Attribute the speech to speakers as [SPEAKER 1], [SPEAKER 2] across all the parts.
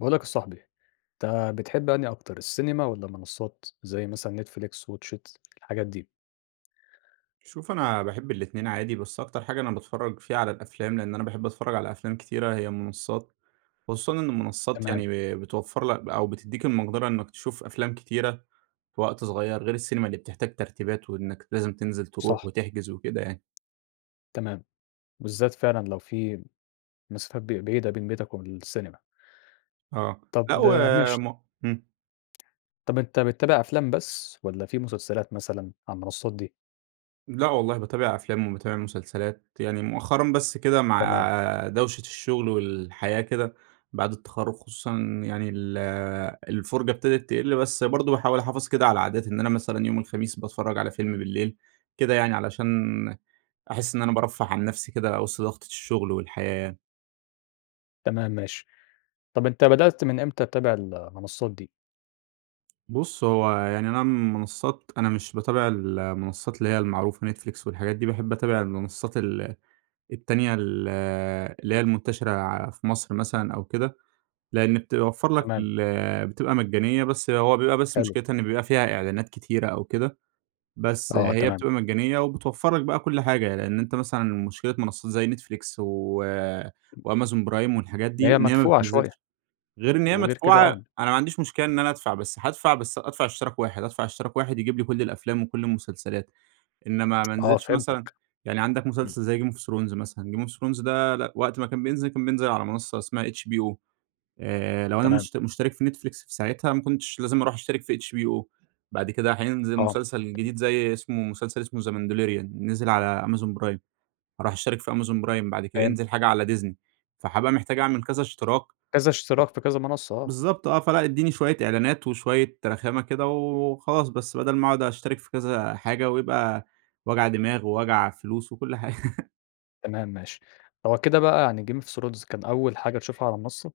[SPEAKER 1] باقول لك يا صاحبي، أنت بتحب أنهي أكتر السينما، والّا منصات زي مثلًا ،Netflix، WATCH IT الحاجات دي؟
[SPEAKER 2] شوف أنا باحب الاتنين عادي، بس أكتر حاجة أنا باتفرّج فيها على الأفلام، لأن أنا باحب أتفرّج على أفلام كتيرة هي المنصات، خصوصًا إن المنصات
[SPEAKER 1] تمام.
[SPEAKER 2] يعني ب بتوفر لك ب أو بتدّيك المقدرة إنّك تشوف أفلام كتيرة في وقت صغيّر غير السينما، اللي بتحتاج ترتيبات وإنّك لازم تنزل تروح
[SPEAKER 1] صح.
[SPEAKER 2] وتحجز وكده يعني.
[SPEAKER 1] تمام، بالذات فعلًا لو في مسافات ب بعيدة بين بيتك وبين السينما.
[SPEAKER 2] آه،
[SPEAKER 1] طب
[SPEAKER 2] لأ
[SPEAKER 1] ماشي.
[SPEAKER 2] وم امم
[SPEAKER 1] طب أنت بتتابع أفلام بس، والَّا في مسلسلات مثلًا على المنصات دي؟
[SPEAKER 2] لأ والله باتابع أفلام وباتابع مسلسلات، يعني مؤخرًا بس كده
[SPEAKER 1] تمام
[SPEAKER 2] مع دوشة الشغل والحياة كده، بعد التخرج خصوصًا يعني ال الفرجة ابتدت تقِل، بس برضو باحاول أحافظ كده على عادات، إن أنا مثلًا يوم الخميس باتفرّج على فيلم بالليل كده يعني، علشان أحس إن أنا بارفه عن نفسي كده وسط ضغطة الشغل والحياة.
[SPEAKER 1] تمام ماشي، طب أنت بدأت من إمتى تتابع ال المنصات دي؟
[SPEAKER 2] بُص، هو يعني أنا منصات أنا مش باتابع ال المنصات اللي هي المعروفة Netflix والحاجات دي باحب أتابع المنصات ال التانية ال اللي هي المنتشرة ع في مصر مثلًا أو كده، لأن بتوفر لك
[SPEAKER 1] تمام.
[SPEAKER 2] ال بتبقى مجانية بس هو بيبقى بس
[SPEAKER 1] حلو.
[SPEAKER 2] مشكلتها إن بيبقى فيها إعلانات كتيرة أو كده، بس
[SPEAKER 1] آه،
[SPEAKER 2] هي
[SPEAKER 1] تمام.
[SPEAKER 2] بتبقى مجانية وبتوفر لك بقى كل حاجة، لأن أنت مثلًا مشكلة منصات زي Netflix و وAmazon Prime والحاجات
[SPEAKER 1] إن
[SPEAKER 2] دي
[SPEAKER 1] هي
[SPEAKER 2] إن هي ما
[SPEAKER 1] مدفوعة شوية
[SPEAKER 2] بتنزلش غير إن هي
[SPEAKER 1] وغير كده
[SPEAKER 2] مدفوعة
[SPEAKER 1] آه.
[SPEAKER 2] أنا ما عنديش مشكلة إن أنا ادفع بس هادفع بس ادفع اشتراك واحد ادفع اشتراك واحد يجيب لي كل الأفلام وكل المسلسلات، إنمَّا ما
[SPEAKER 1] آه،
[SPEAKER 2] انزلش مثلًا
[SPEAKER 1] فهمتك،
[SPEAKER 2] يعني عندك
[SPEAKER 1] همم.
[SPEAKER 2] مسلسل زي game of thrones مثلًا game of thrones ده لأ وقت ما كان بينزل كان بينزل على منصة اسمها HBO آآ، لو أنا
[SPEAKER 1] تمام.
[SPEAKER 2] مشت مشترك في Netflix في ساعتها ما كنتش لازم أروح أشترك في HBO بعد كده حينزل
[SPEAKER 1] آه.
[SPEAKER 2] مسلسل جديد زي اسمه مسلسل اسمه the mandalorian نزل على Amazon Prime، هاروح اشترك في Amazon Prime بعد كده
[SPEAKER 1] فهمتك.
[SPEAKER 2] هينزل حاجة على Disney فحابقى محتاج أعمل كذا اشتراك
[SPEAKER 1] كذا اشتراك في كذا منصة، آه.
[SPEAKER 2] بالضبط آه، فلأ إديني شوية اعلانات وشوية رخامة كده وخلاص، بس بدل ما اقعد اشترك في كذا حاجة، ويبقى وجع دماغ ووجع فلوس وكل حاجة.
[SPEAKER 1] تمام ماشي، هو كده بقى يعني game of thrones كان أول حاجة تشوفها على منصة؟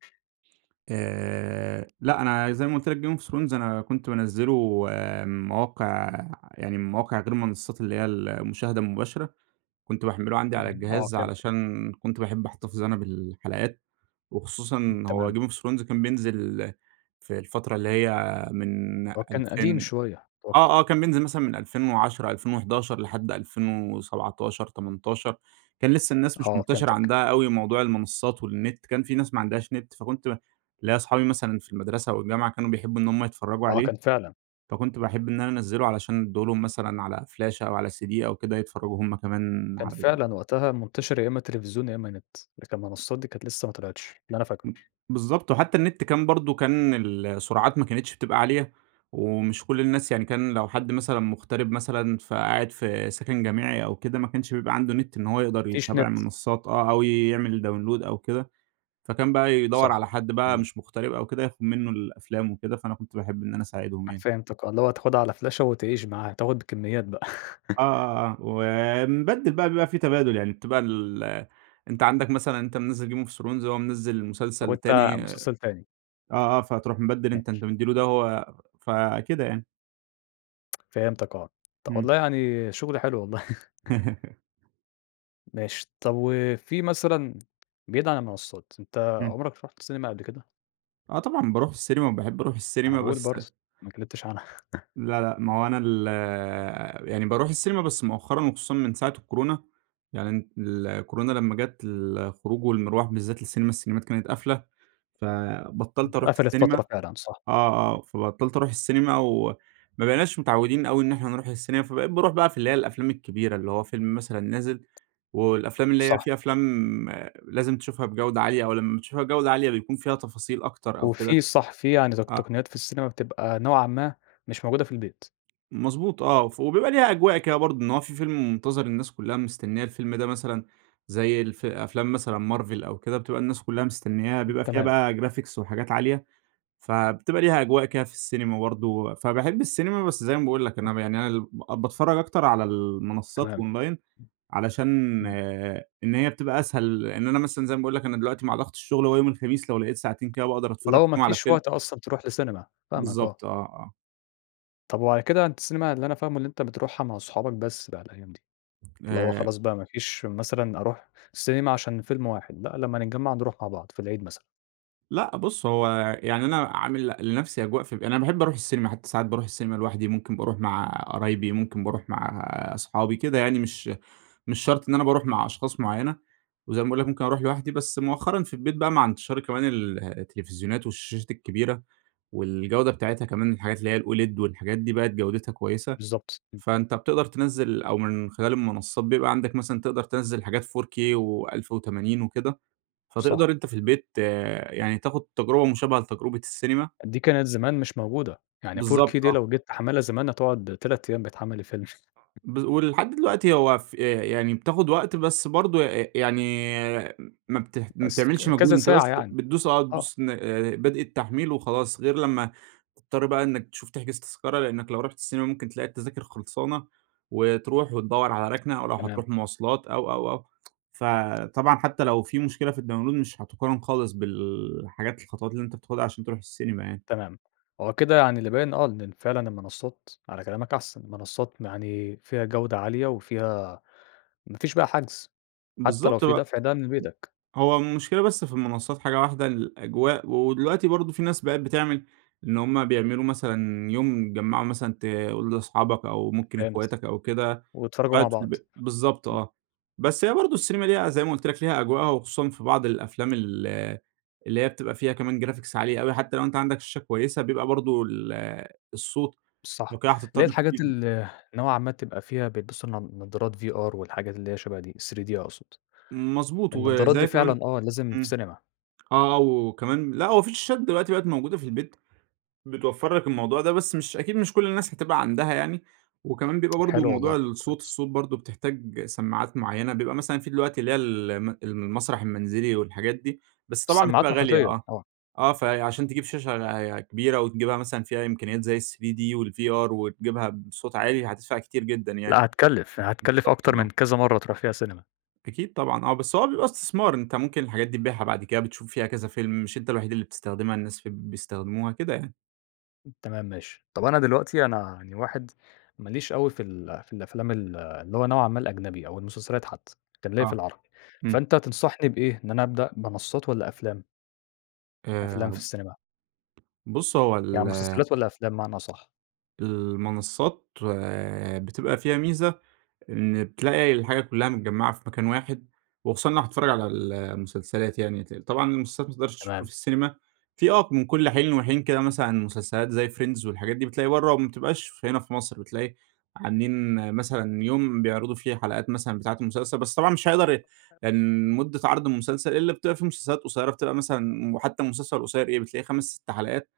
[SPEAKER 2] آآ لأ، أنا زي ما قُلت لك Game of Thrones أنا كنت بانزله من مواقع يعني من مواقع غير المنصات اللي هي المشاهدة المباشرة، كنت باحمّله عندي على
[SPEAKER 1] امم، آه
[SPEAKER 2] الجهاز،
[SPEAKER 1] فهمتك.
[SPEAKER 2] علشان كنت باحب أحتفظ أنا بالحلقات،
[SPEAKER 1] امم،
[SPEAKER 2] وخصوصًا هو
[SPEAKER 1] تمام.
[SPEAKER 2] Game of Thrones كان بينزل في الفترة اللي هي من
[SPEAKER 1] هو كان قديم
[SPEAKER 2] ألفين
[SPEAKER 1] شوية،
[SPEAKER 2] آه،
[SPEAKER 1] أتوقّع.
[SPEAKER 2] آه كان بينزل مثلًا من 2010 2011 لحد 2017، 18 كان لسه الناس مش
[SPEAKER 1] آه،
[SPEAKER 2] منتشرة
[SPEAKER 1] فهمتك.
[SPEAKER 2] عندها أوي موضوع المنصات والنت، كان في ناس ما عندهاش نت، فكنت ليَّ صحابي مثلًا في المدرسة أو الجامعة كانوا بيحبوا إن هُم يتفرجوا
[SPEAKER 1] آه،
[SPEAKER 2] عليه،
[SPEAKER 1] كان فعلًا.
[SPEAKER 2] فكنت باحب إن أنا أنزلُه، علشان اديه لهُم مثلًا على فلاشة أو على CD أو كده يتفرجوا هُم كمان
[SPEAKER 1] كان
[SPEAKER 2] عليه.
[SPEAKER 1] فعلًا وقتها منتشر يا إما تلفزيون يا إما نت، لكن المنصات دي كانت لسه ما طلعتش، اللي أنا فاكره.
[SPEAKER 2] امم، بالضبط وحتى النت كان برضه كان ال السُرعات ما كانتش بتبقى عالية، ومش كل الناس يعني كان لو حد مثلًا مغترب مثلًا، فقاعد في سكن جامعي أو كده، ما كانش بيبقى عنده نت إن هو يقدر
[SPEAKER 1] ما فيش
[SPEAKER 2] يتابع
[SPEAKER 1] نت.
[SPEAKER 2] المنصات آه، أو يعمل Download أو كده، فكان بقى يدور على
[SPEAKER 1] صح،
[SPEAKER 2] حد بقى
[SPEAKER 1] تمام.
[SPEAKER 2] مش مُغترب أو كده، ياخد منه الأفلام وكده، فأنا كنت باحب إن أنا أساعدهم
[SPEAKER 1] [unintelligible]
[SPEAKER 2] يعني.
[SPEAKER 1] فهمتك آه، اللي هو تاخدها على فلاشة وتعيش معاها، تاخد كميات بقى.
[SPEAKER 2] آه، آه، آه، و بنبدل بقى بيبقى في تبادل، يعني بتبقى ال أنت عندك مثلًا أنت منزل Game of Thrones هو منزل مسلسل
[SPEAKER 1] وأنت
[SPEAKER 2] تاني آه،
[SPEAKER 1] مسلسل تاني.
[SPEAKER 2] آه فتروح مبدّل أنت،
[SPEAKER 1] ماشي.
[SPEAKER 2] أنت مدِّي له ده وهو فكده يعني.
[SPEAKER 1] فهمتك آه، طب
[SPEAKER 2] إمم.
[SPEAKER 1] والله يعني شغل حلو والله. ماشي، طب وفي مثلًا بعيد على المنصات، أنت
[SPEAKER 2] إمم.
[SPEAKER 1] عمرك رُحت سينما قبل كده؟
[SPEAKER 2] آه طبعًا، باروح السينما وباحب اروح
[SPEAKER 1] ما أنا
[SPEAKER 2] السينما
[SPEAKER 1] باقول
[SPEAKER 2] بس
[SPEAKER 1] برضه، ما اتكلمتش عنها.
[SPEAKER 2] لا، لا، ما هو أنا ال يعني باروح السينما بس مؤخرًا وخصوصًا من ساعة الكورونا، يعني ال الكورونا لمَّا جات، الخروج والمرواح بالذات للسينما، السينمات كانت قافلة، فبطَّلت اروح
[SPEAKER 1] قفلت
[SPEAKER 2] السينما،
[SPEAKER 1] فترة فعلًا، صح.
[SPEAKER 2] آه، آه، فبطَّلت اروح السينما، وما بقيناش متعوِّدين أوي إن احنا نروح السينما، فبقيت باروح بقى في اللي هي الأفلام الكبيرة، اللي هو فيلم مثلًا نازل، والأفلام اللي هي
[SPEAKER 1] صح.
[SPEAKER 2] في أفلام لازم تشوفها بجودة عالية، أو لمَّا بتشوفها بجودة عالية بيكون فيها تفاصيل أكتر أو كده،
[SPEAKER 1] وفي صح في يعني تق
[SPEAKER 2] أ
[SPEAKER 1] تقنيات في السينما بتبقى نوعًا ما، مش موجودة في البيت.
[SPEAKER 2] مضبوط آه، ف وبيبقى ليها أجواء كده برضه، إن هو في فيلم منتظر، الناس كلها مستنية الفيلم ده مثلًا، زي الف أفلام مثلًا Marvel أو كده، بتبقى الناس كلها مستنياها،
[SPEAKER 1] امم،
[SPEAKER 2] بيبقى فيها
[SPEAKER 1] تمام.
[SPEAKER 2] بقى Graphics وحاجات عالية، فبتبقى ليها أجواء كده في السينما برضه و فباحب السينما، بس زي ما باقول لك أنا ب يعني أنا ال باتفرج أكتر على المنصات
[SPEAKER 1] تمام.
[SPEAKER 2] أونلاين، علشان
[SPEAKER 1] إمم.
[SPEAKER 2] إن هي بيتبقى أسهل إن أنا مثلًا زي ما باقول لك أنا دلوقتي مع ضغط الشغل هو يوم الخميس لو لقيت ساعتين كده باقدر
[SPEAKER 1] اللي
[SPEAKER 2] اتفرج
[SPEAKER 1] هو ما
[SPEAKER 2] فيهم على
[SPEAKER 1] فيش
[SPEAKER 2] فيلم.
[SPEAKER 1] وقت أصلًا تروح لسينما، فاهمك آه.
[SPEAKER 2] بالضبط، آه، آه.
[SPEAKER 1] طب وعلى كده أنت السينما اللي أنا فاهمُه اللي أنت بتروحها مع صحابك بس بقى الأيام دي، اللي هو
[SPEAKER 2] آآ
[SPEAKER 1] خلاص بقى ما فيش مثلًا أروح سينما عشان فيلم واحد، لأ لمَّا نتجمَّع نروح مع بعض في العيد مثلًا.
[SPEAKER 2] لأ، بُص هو يعني أنا عامل ل لنفسي أجواء ف أنا باحب اروح السينما، حتى ساعات باروح السينما لوحدي، ممكن باروح مع قرايبي، ممكن باروح مع اصحابي، كده يعني مش مش شرط إن أنا باروح مع أشخاص معينة، وزي ما باقول لك ممكن اروح لوحدي، بس مؤخرًا في البيت بقى مع انتشار كمان ال التلفزيونات والشاشات الكبيرة والجودة بتاعتها كمان الحاجات اللي هي الOLED والحاجات دي بقِت جودتها كويسة،
[SPEAKER 1] بالضبط، امم.
[SPEAKER 2] فأنت بتقدر تنزّل أو من خلال المنصات بيبقى عندك مثلًا تقدر تنزّل حاجات 4K و1080 وكده،
[SPEAKER 1] صح.
[SPEAKER 2] فتقدر أنت في البيت يعني تاخد تجربة مشابهة لتجربة السينما.
[SPEAKER 1] دي كانت زمان مش موجودة، يعني 4K
[SPEAKER 2] بالضبط،
[SPEAKER 1] دي
[SPEAKER 2] آه.
[SPEAKER 1] لو جيت تحمِّلها زمان هتقعد 3 أيام بتحمِّل الفيلم.
[SPEAKER 2] [unintelligible] بال ولحد دلوقتي هو ف آآ يعني بتاخد وقت، بس برضه أ ي يعني ما بته ما
[SPEAKER 1] بس
[SPEAKER 2] بتعملش
[SPEAKER 1] فك
[SPEAKER 2] مجهود،
[SPEAKER 1] كذا
[SPEAKER 2] أنت
[SPEAKER 1] ساعة
[SPEAKER 2] بس
[SPEAKER 1] يعني،
[SPEAKER 2] بتدوس آه،
[SPEAKER 1] آه.
[SPEAKER 2] بتدوس ن آآ، بدء التحميل وخلاص، غير لما تضطر بقى إنك تشوف تحجز تذكرة، لأنك لو رُحت السينما ممكن تلاقي التذاكر خلصانة، وتروح وتدوّر على ركنة أو لو
[SPEAKER 1] تمام.
[SPEAKER 2] هتروح مواصلات أو أو أو فطبعًا حتى لو في مشكلة في الdownload مش هتقارن خالص بالحاجات الخطوات اللي أنت بتاخدها عشان تروح السينما يعني.
[SPEAKER 1] تمام، هو كده يعني اللي باين آه إن فعلًا المنصات على كلامك أحسن، منصات يعني فيها جودة عالية، وفيها ما فيش بقى حجز، حتى لو
[SPEAKER 2] بالضبط
[SPEAKER 1] في
[SPEAKER 2] بق
[SPEAKER 1] دفع ده من بيتك.
[SPEAKER 2] هو المشكلة بس في المنصات حاجة واحدة، الأجواء و دلوقتي برضه في ناس بقِت بتعمل إن هم بيعملوا مثلًا يوم يتجمعوا مثلًا تقول لأصحابك أو ممكن
[SPEAKER 1] فهمت،
[SPEAKER 2] اخواتك أو كده،
[SPEAKER 1] واتفرجوا مع
[SPEAKER 2] قاعد في
[SPEAKER 1] بعض،
[SPEAKER 2] البيت بالضبط
[SPEAKER 1] امم.
[SPEAKER 2] آه، بس هي برضه السينما ليها زي ما قلت لك ليها أجوائها، وخصوصًا في بعض الأفلام ال اللي هي بتبقى فيها كمان Graphics عالية أوي حتى لو أنت عندك شاشة كويسة، بيبقى برضه ال الصوت لو
[SPEAKER 1] صح،
[SPEAKER 2] كده
[SPEAKER 1] اللي
[SPEAKER 2] هتضطر
[SPEAKER 1] هي الحاجات
[SPEAKER 2] تجيب
[SPEAKER 1] ال نوعًا ما تبقى فيها بيلبسوا نض نضارات VR والحاجات اللي هي شبه دي ال3d أقصد،
[SPEAKER 2] مضبوط،
[SPEAKER 1] النضارات
[SPEAKER 2] وزي
[SPEAKER 1] دي
[SPEAKER 2] كمان
[SPEAKER 1] فعلًا آه، لازم في
[SPEAKER 2] امم،
[SPEAKER 1] سينما.
[SPEAKER 2] آه وكمان لأ هو في شاشات دلوقتي بقِت موجودة في البيت بتوفر لك الموضوع ده، بس مش أكيد مش كل الناس هتبقى عندها يعني، وكمان بيبقى برضه
[SPEAKER 1] حلو
[SPEAKER 2] موضوع
[SPEAKER 1] والله،
[SPEAKER 2] الصوت
[SPEAKER 1] كويس.
[SPEAKER 2] الصوت برضه بتحتاج سماعات معيَّنة بيبقى مثلًا في دلوقتي اللي هي الم المسرح المنزلي والحاجات دي، بس طبعًا بتبقى
[SPEAKER 1] السماعات
[SPEAKER 2] غالية،
[SPEAKER 1] محيطية،
[SPEAKER 2] آه
[SPEAKER 1] آه.
[SPEAKER 2] آه فعشان تجيب شاشة كبيرة، وتجيبها مثلًا فيها إمكانيات زي ال3D والVR وتجيبها بصوت عالي هتدفع كتير جدًا يعني،
[SPEAKER 1] لأ، هتكلِّف يعني هتكلِّف
[SPEAKER 2] بالضبط
[SPEAKER 1] أكتر
[SPEAKER 2] آه.
[SPEAKER 1] من كذا مرة تروح فيها سينما.
[SPEAKER 2] أكيد طبعًا آه، بس هو بيبقى استثمار، أنت ممكن الحاجات دي تبيعها بعد كده، بتشوف فيها كذا فيلم، مش أنت الوحيد اللي بتستخدمها، الناس ف بيستخدموها، كده يعني.
[SPEAKER 1] تمام ماشي، طب أنا دلوقتي أنا يعني واحد، ماليش أوي في ال في الأفلام ال اللي هو نوعًا ما الأجنبي أو المسلسلات حتّى، كان ليَّ في
[SPEAKER 2] آه،
[SPEAKER 1] العربي،
[SPEAKER 2] إمم.
[SPEAKER 1] فأنت تنصحني بإيه، إن أنا أبدأ منصات والّا أفلام؟
[SPEAKER 2] آآ
[SPEAKER 1] أفلام في السينما؟
[SPEAKER 2] بُص هو
[SPEAKER 1] يعني
[SPEAKER 2] ال
[SPEAKER 1] مسلسلات والّا أفلام بمعنى أصح؟
[SPEAKER 2] المنصات، بتبقى فيها ميزة، إن بتلاقي الحاجة كلّها متجمعة في مكان واحد، وخصوصًا لو أنا هاتفرج على المسلسلات يعني، ط طبعًا المسلات ما تقدرش تشوفها
[SPEAKER 1] تمام.
[SPEAKER 2] في السينما، في آه من كل حين وحين كده مثلًا مسلسلات زي Friends والحاجات دي، بتلاقي برّه وما بتبقاش هنا في مصر، بتلاقي عاملين مثلًا يوم بيعرضوا فيه حلقات مثلًا بتاعة المسلسل، بس طبعًا مش هيقدر أ
[SPEAKER 1] أ
[SPEAKER 2] إن مدة عرض المسلسل إلا بتبقى في مسلسلات قصيّرة، بتبقى مثلًا وحتّى مسلسل القصيّر إيه؟ بتلاقي 5، 6 حلقات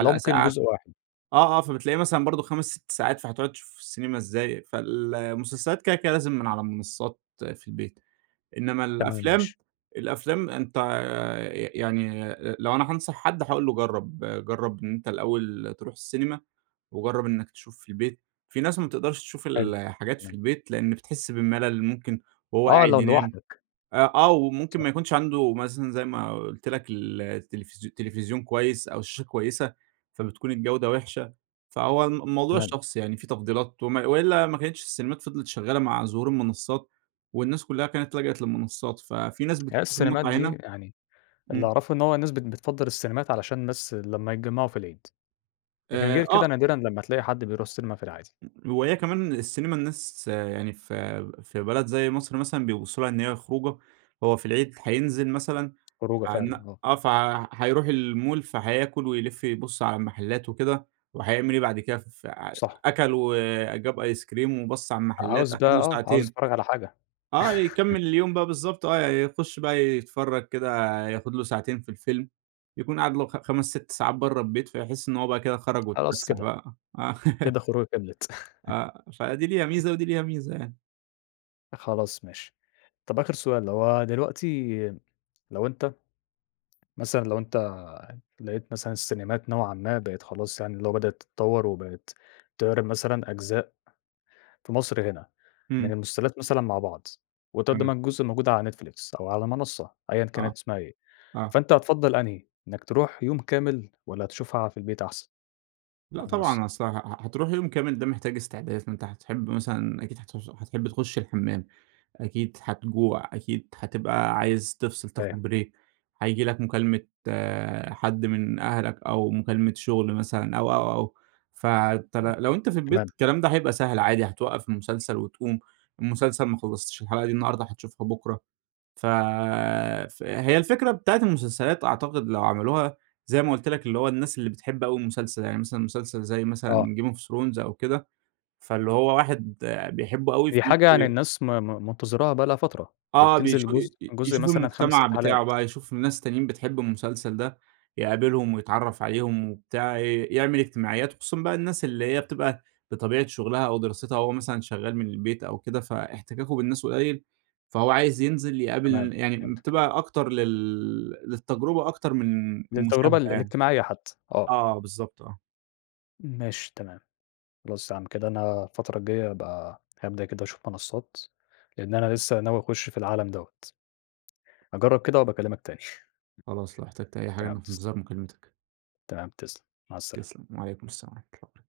[SPEAKER 1] اللي هو ممكن
[SPEAKER 2] ساعة
[SPEAKER 1] جزء واحد.
[SPEAKER 2] آه، آه، فبتلاقيه مثلًا برضو 5، 6 ساعات فهتقعد تشوفه في السينما إزاي؟ فال المسلسلات كده كده لازم من على منصات في البيت، إنّما
[SPEAKER 1] تمام،
[SPEAKER 2] الأفلام،
[SPEAKER 1] ماشي.
[SPEAKER 2] الأفلام أنت ي ي يعني أ لو أنا هانصح حد هاقول له جرّب، جرّب أنت الأوّل تروح السينما، وجرّب إنّك تشوف في البيت. في ناس ما بتقدرش تشوف
[SPEAKER 1] حلو،
[SPEAKER 2] الحاجات في
[SPEAKER 1] تمام.
[SPEAKER 2] البيت؛ لأن بتحس بالملل، ممكن وهو
[SPEAKER 1] آه،
[SPEAKER 2] قاعد
[SPEAKER 1] لو
[SPEAKER 2] ينام،
[SPEAKER 1] لوحدك.
[SPEAKER 2] أ آه وممكن
[SPEAKER 1] صح.
[SPEAKER 2] ما يكونش عنده مثلًا زي ما قلت لك ال التلفزيو تلفزيون كويّس أو شاشة كويّسة، فبتكون الجودة وحشة، فهو الم الموضوع
[SPEAKER 1] تمام.
[SPEAKER 2] شخصي يعني، في تفضيلات وم وإلا ما كانتش السينمات فضلت شغّالة مع ظهور المنصات، والناس كلّها كانت لجأت للمنصات، ففي ناس
[SPEAKER 1] هي
[SPEAKER 2] بتشوف
[SPEAKER 1] السينمات
[SPEAKER 2] المتعة
[SPEAKER 1] دي
[SPEAKER 2] هنا
[SPEAKER 1] يعني، اللي
[SPEAKER 2] إمم.
[SPEAKER 1] أعرفه إن هو الناس بت بتفضل السينمات علشان بس لمّا يتجمعوا في العيد، لكن
[SPEAKER 2] آآ،
[SPEAKER 1] غير كده
[SPEAKER 2] آه.
[SPEAKER 1] نادرًا لمّا تلاقي حد بيروح السينما في العادي.
[SPEAKER 2] [unintelligible] وهي كمان السينما الناس يعني في في بلد زي مصر مثلًا بيبصوا لها إن هي خروجة، هو في العيد هينزل مثلًا،
[SPEAKER 1] خروجة فعلًا،
[SPEAKER 2] عن
[SPEAKER 1] آه.
[SPEAKER 2] آه، فهيروح المول فهياكل ويلف يبص على المحلات وكده، وهيعمل إيه بعد كده؟ ف
[SPEAKER 1] صح.
[SPEAKER 2] أكل وجاب أيس كريم وبَص على المحلات،
[SPEAKER 1] عاوز
[SPEAKER 2] أخد
[SPEAKER 1] بقى،
[SPEAKER 2] له
[SPEAKER 1] آه، عاوز
[SPEAKER 2] ساعتين
[SPEAKER 1] أتفرج على حاجة
[SPEAKER 2] آه يكمل اليوم بقى بالضبط، آه يخش بقى يتفرج كده، ياخد له ساعتين في الفيلم، يكون قَعد له خ خمس، 6 ساعات برّه البيت، فيحس إنّه هو بقى كده خرج
[SPEAKER 1] خلاص
[SPEAKER 2] واتفسح
[SPEAKER 1] كده،
[SPEAKER 2] بقى آه
[SPEAKER 1] كده الخروجة كملت
[SPEAKER 2] آه، فدي ليها ميزة، ودي ليها ميزة يعني.
[SPEAKER 1] خلاص ماشي. طب آخر سؤال لو هُو دلوقتي لو أنت مثلًا، لو أنت لقيت مثلًا السينيمات نوعًا ما بقِت خلاص يعني اللي هُو بدأت تتطور، وبَقِت تعرض مثلًا أجزاء في مصر هنا، من
[SPEAKER 2] إمم.
[SPEAKER 1] المسلسلات مثلًا مع بعض، وتقدم
[SPEAKER 2] [unintelligible]
[SPEAKER 1] الجزء الموجود على Netflix، أو على مَنصة أيًا
[SPEAKER 2] آه،
[SPEAKER 1] كانت اسمها إيه،
[SPEAKER 2] آه.
[SPEAKER 1] فأنت هتفَضّل أنهي؟ إنَّك تروح يوم كامل، والّا هتشوفها في البيت أحسن
[SPEAKER 2] لأ
[SPEAKER 1] على المَنصة؟
[SPEAKER 2] طبعًا، أصل ه ه هتروح يوم كامل ده محتاج استعداد، فأنت هتحب مثلًا أكيد هتوص هتحب تخُش الحمام، أكيد هتجوع، أكيد هتبقى عايز تِفصل،
[SPEAKER 1] أيوه.
[SPEAKER 2] تاخُد بريك هييجي لك مكالمة حد من أهلك، أو مكالمة شُغل مثلًا، أو، أو، أو، ف
[SPEAKER 1] امم،
[SPEAKER 2] تر لو أنت في البيت
[SPEAKER 1] تمام.
[SPEAKER 2] الكلام ده هيبقى سهل عادي هتَوقف المسلسل وتقوم، المسلسل ما خلصتش الحلقة دي النهارده هتشوفها بُكره، فَ فهي الفكرة بتاعة المسلسلات أعتقد لو عملوها زي ما قُلت لك اللي هو الناس اللي بتحب اوي المسلسل، يعني مثلًا مسلسل زي مثلًا
[SPEAKER 1] آه.
[SPEAKER 2] game of thrones أو كده، فاللي هُو واحد بيحبه اوي ف
[SPEAKER 1] هي حاجة يعني
[SPEAKER 2] [unintelligible]
[SPEAKER 1] الناس م م منتظراها بقالها فترة،
[SPEAKER 2] آه
[SPEAKER 1] وبتنزل
[SPEAKER 2] بيشو ي
[SPEAKER 1] جزء،
[SPEAKER 2] ي
[SPEAKER 1] الجزء
[SPEAKER 2] يشوفوا
[SPEAKER 1] مثلًا 5، 6
[SPEAKER 2] المجتمع بتاعه
[SPEAKER 1] حلقات.
[SPEAKER 2] بقى، يشوفوا ناس تانيين بتحب المسلسل ده، يقابلهم، ويتعرف عليهم وبتاع، ي يعمل إجتماعيات، وخصوصًا بقى الناس اللي هي بتبقى بطبيعة شغلها أو دراستها هُو مثلًًا شغال من البيت أو كده، فإحتكاكُه بالناس قُليل، فهُو عايز ينزل
[SPEAKER 1] تمام،
[SPEAKER 2] يقابل يعني
[SPEAKER 1] فهمتك.
[SPEAKER 2] بتبقى أكتر لل للتجربة أكتر من
[SPEAKER 1] للتجربة
[SPEAKER 2] المشاهدة
[SPEAKER 1] ال
[SPEAKER 2] يعني.
[SPEAKER 1] الاجتماعية حتّى، آه.
[SPEAKER 2] آه بالضبط، آه.
[SPEAKER 1] ماشي تمام، خلاص يعني كده أنا الفترة الجاية هابقى هابدأ كده أشوف منصات لأن أنا لسه ناوي أخُش في العالم دوّة. هاجرّب كده وأبقى أكلّمَك تاني
[SPEAKER 2] خلاص، لو احتاجت أي حاجة
[SPEAKER 1] تمام،
[SPEAKER 2] أنا في
[SPEAKER 1] تسلم.
[SPEAKER 2] إنتظار مكالمتك.
[SPEAKER 1] تمام تسلم، مع السلامة.
[SPEAKER 2] تسلم، وعليكم السلام ورحمة الله وبركاته.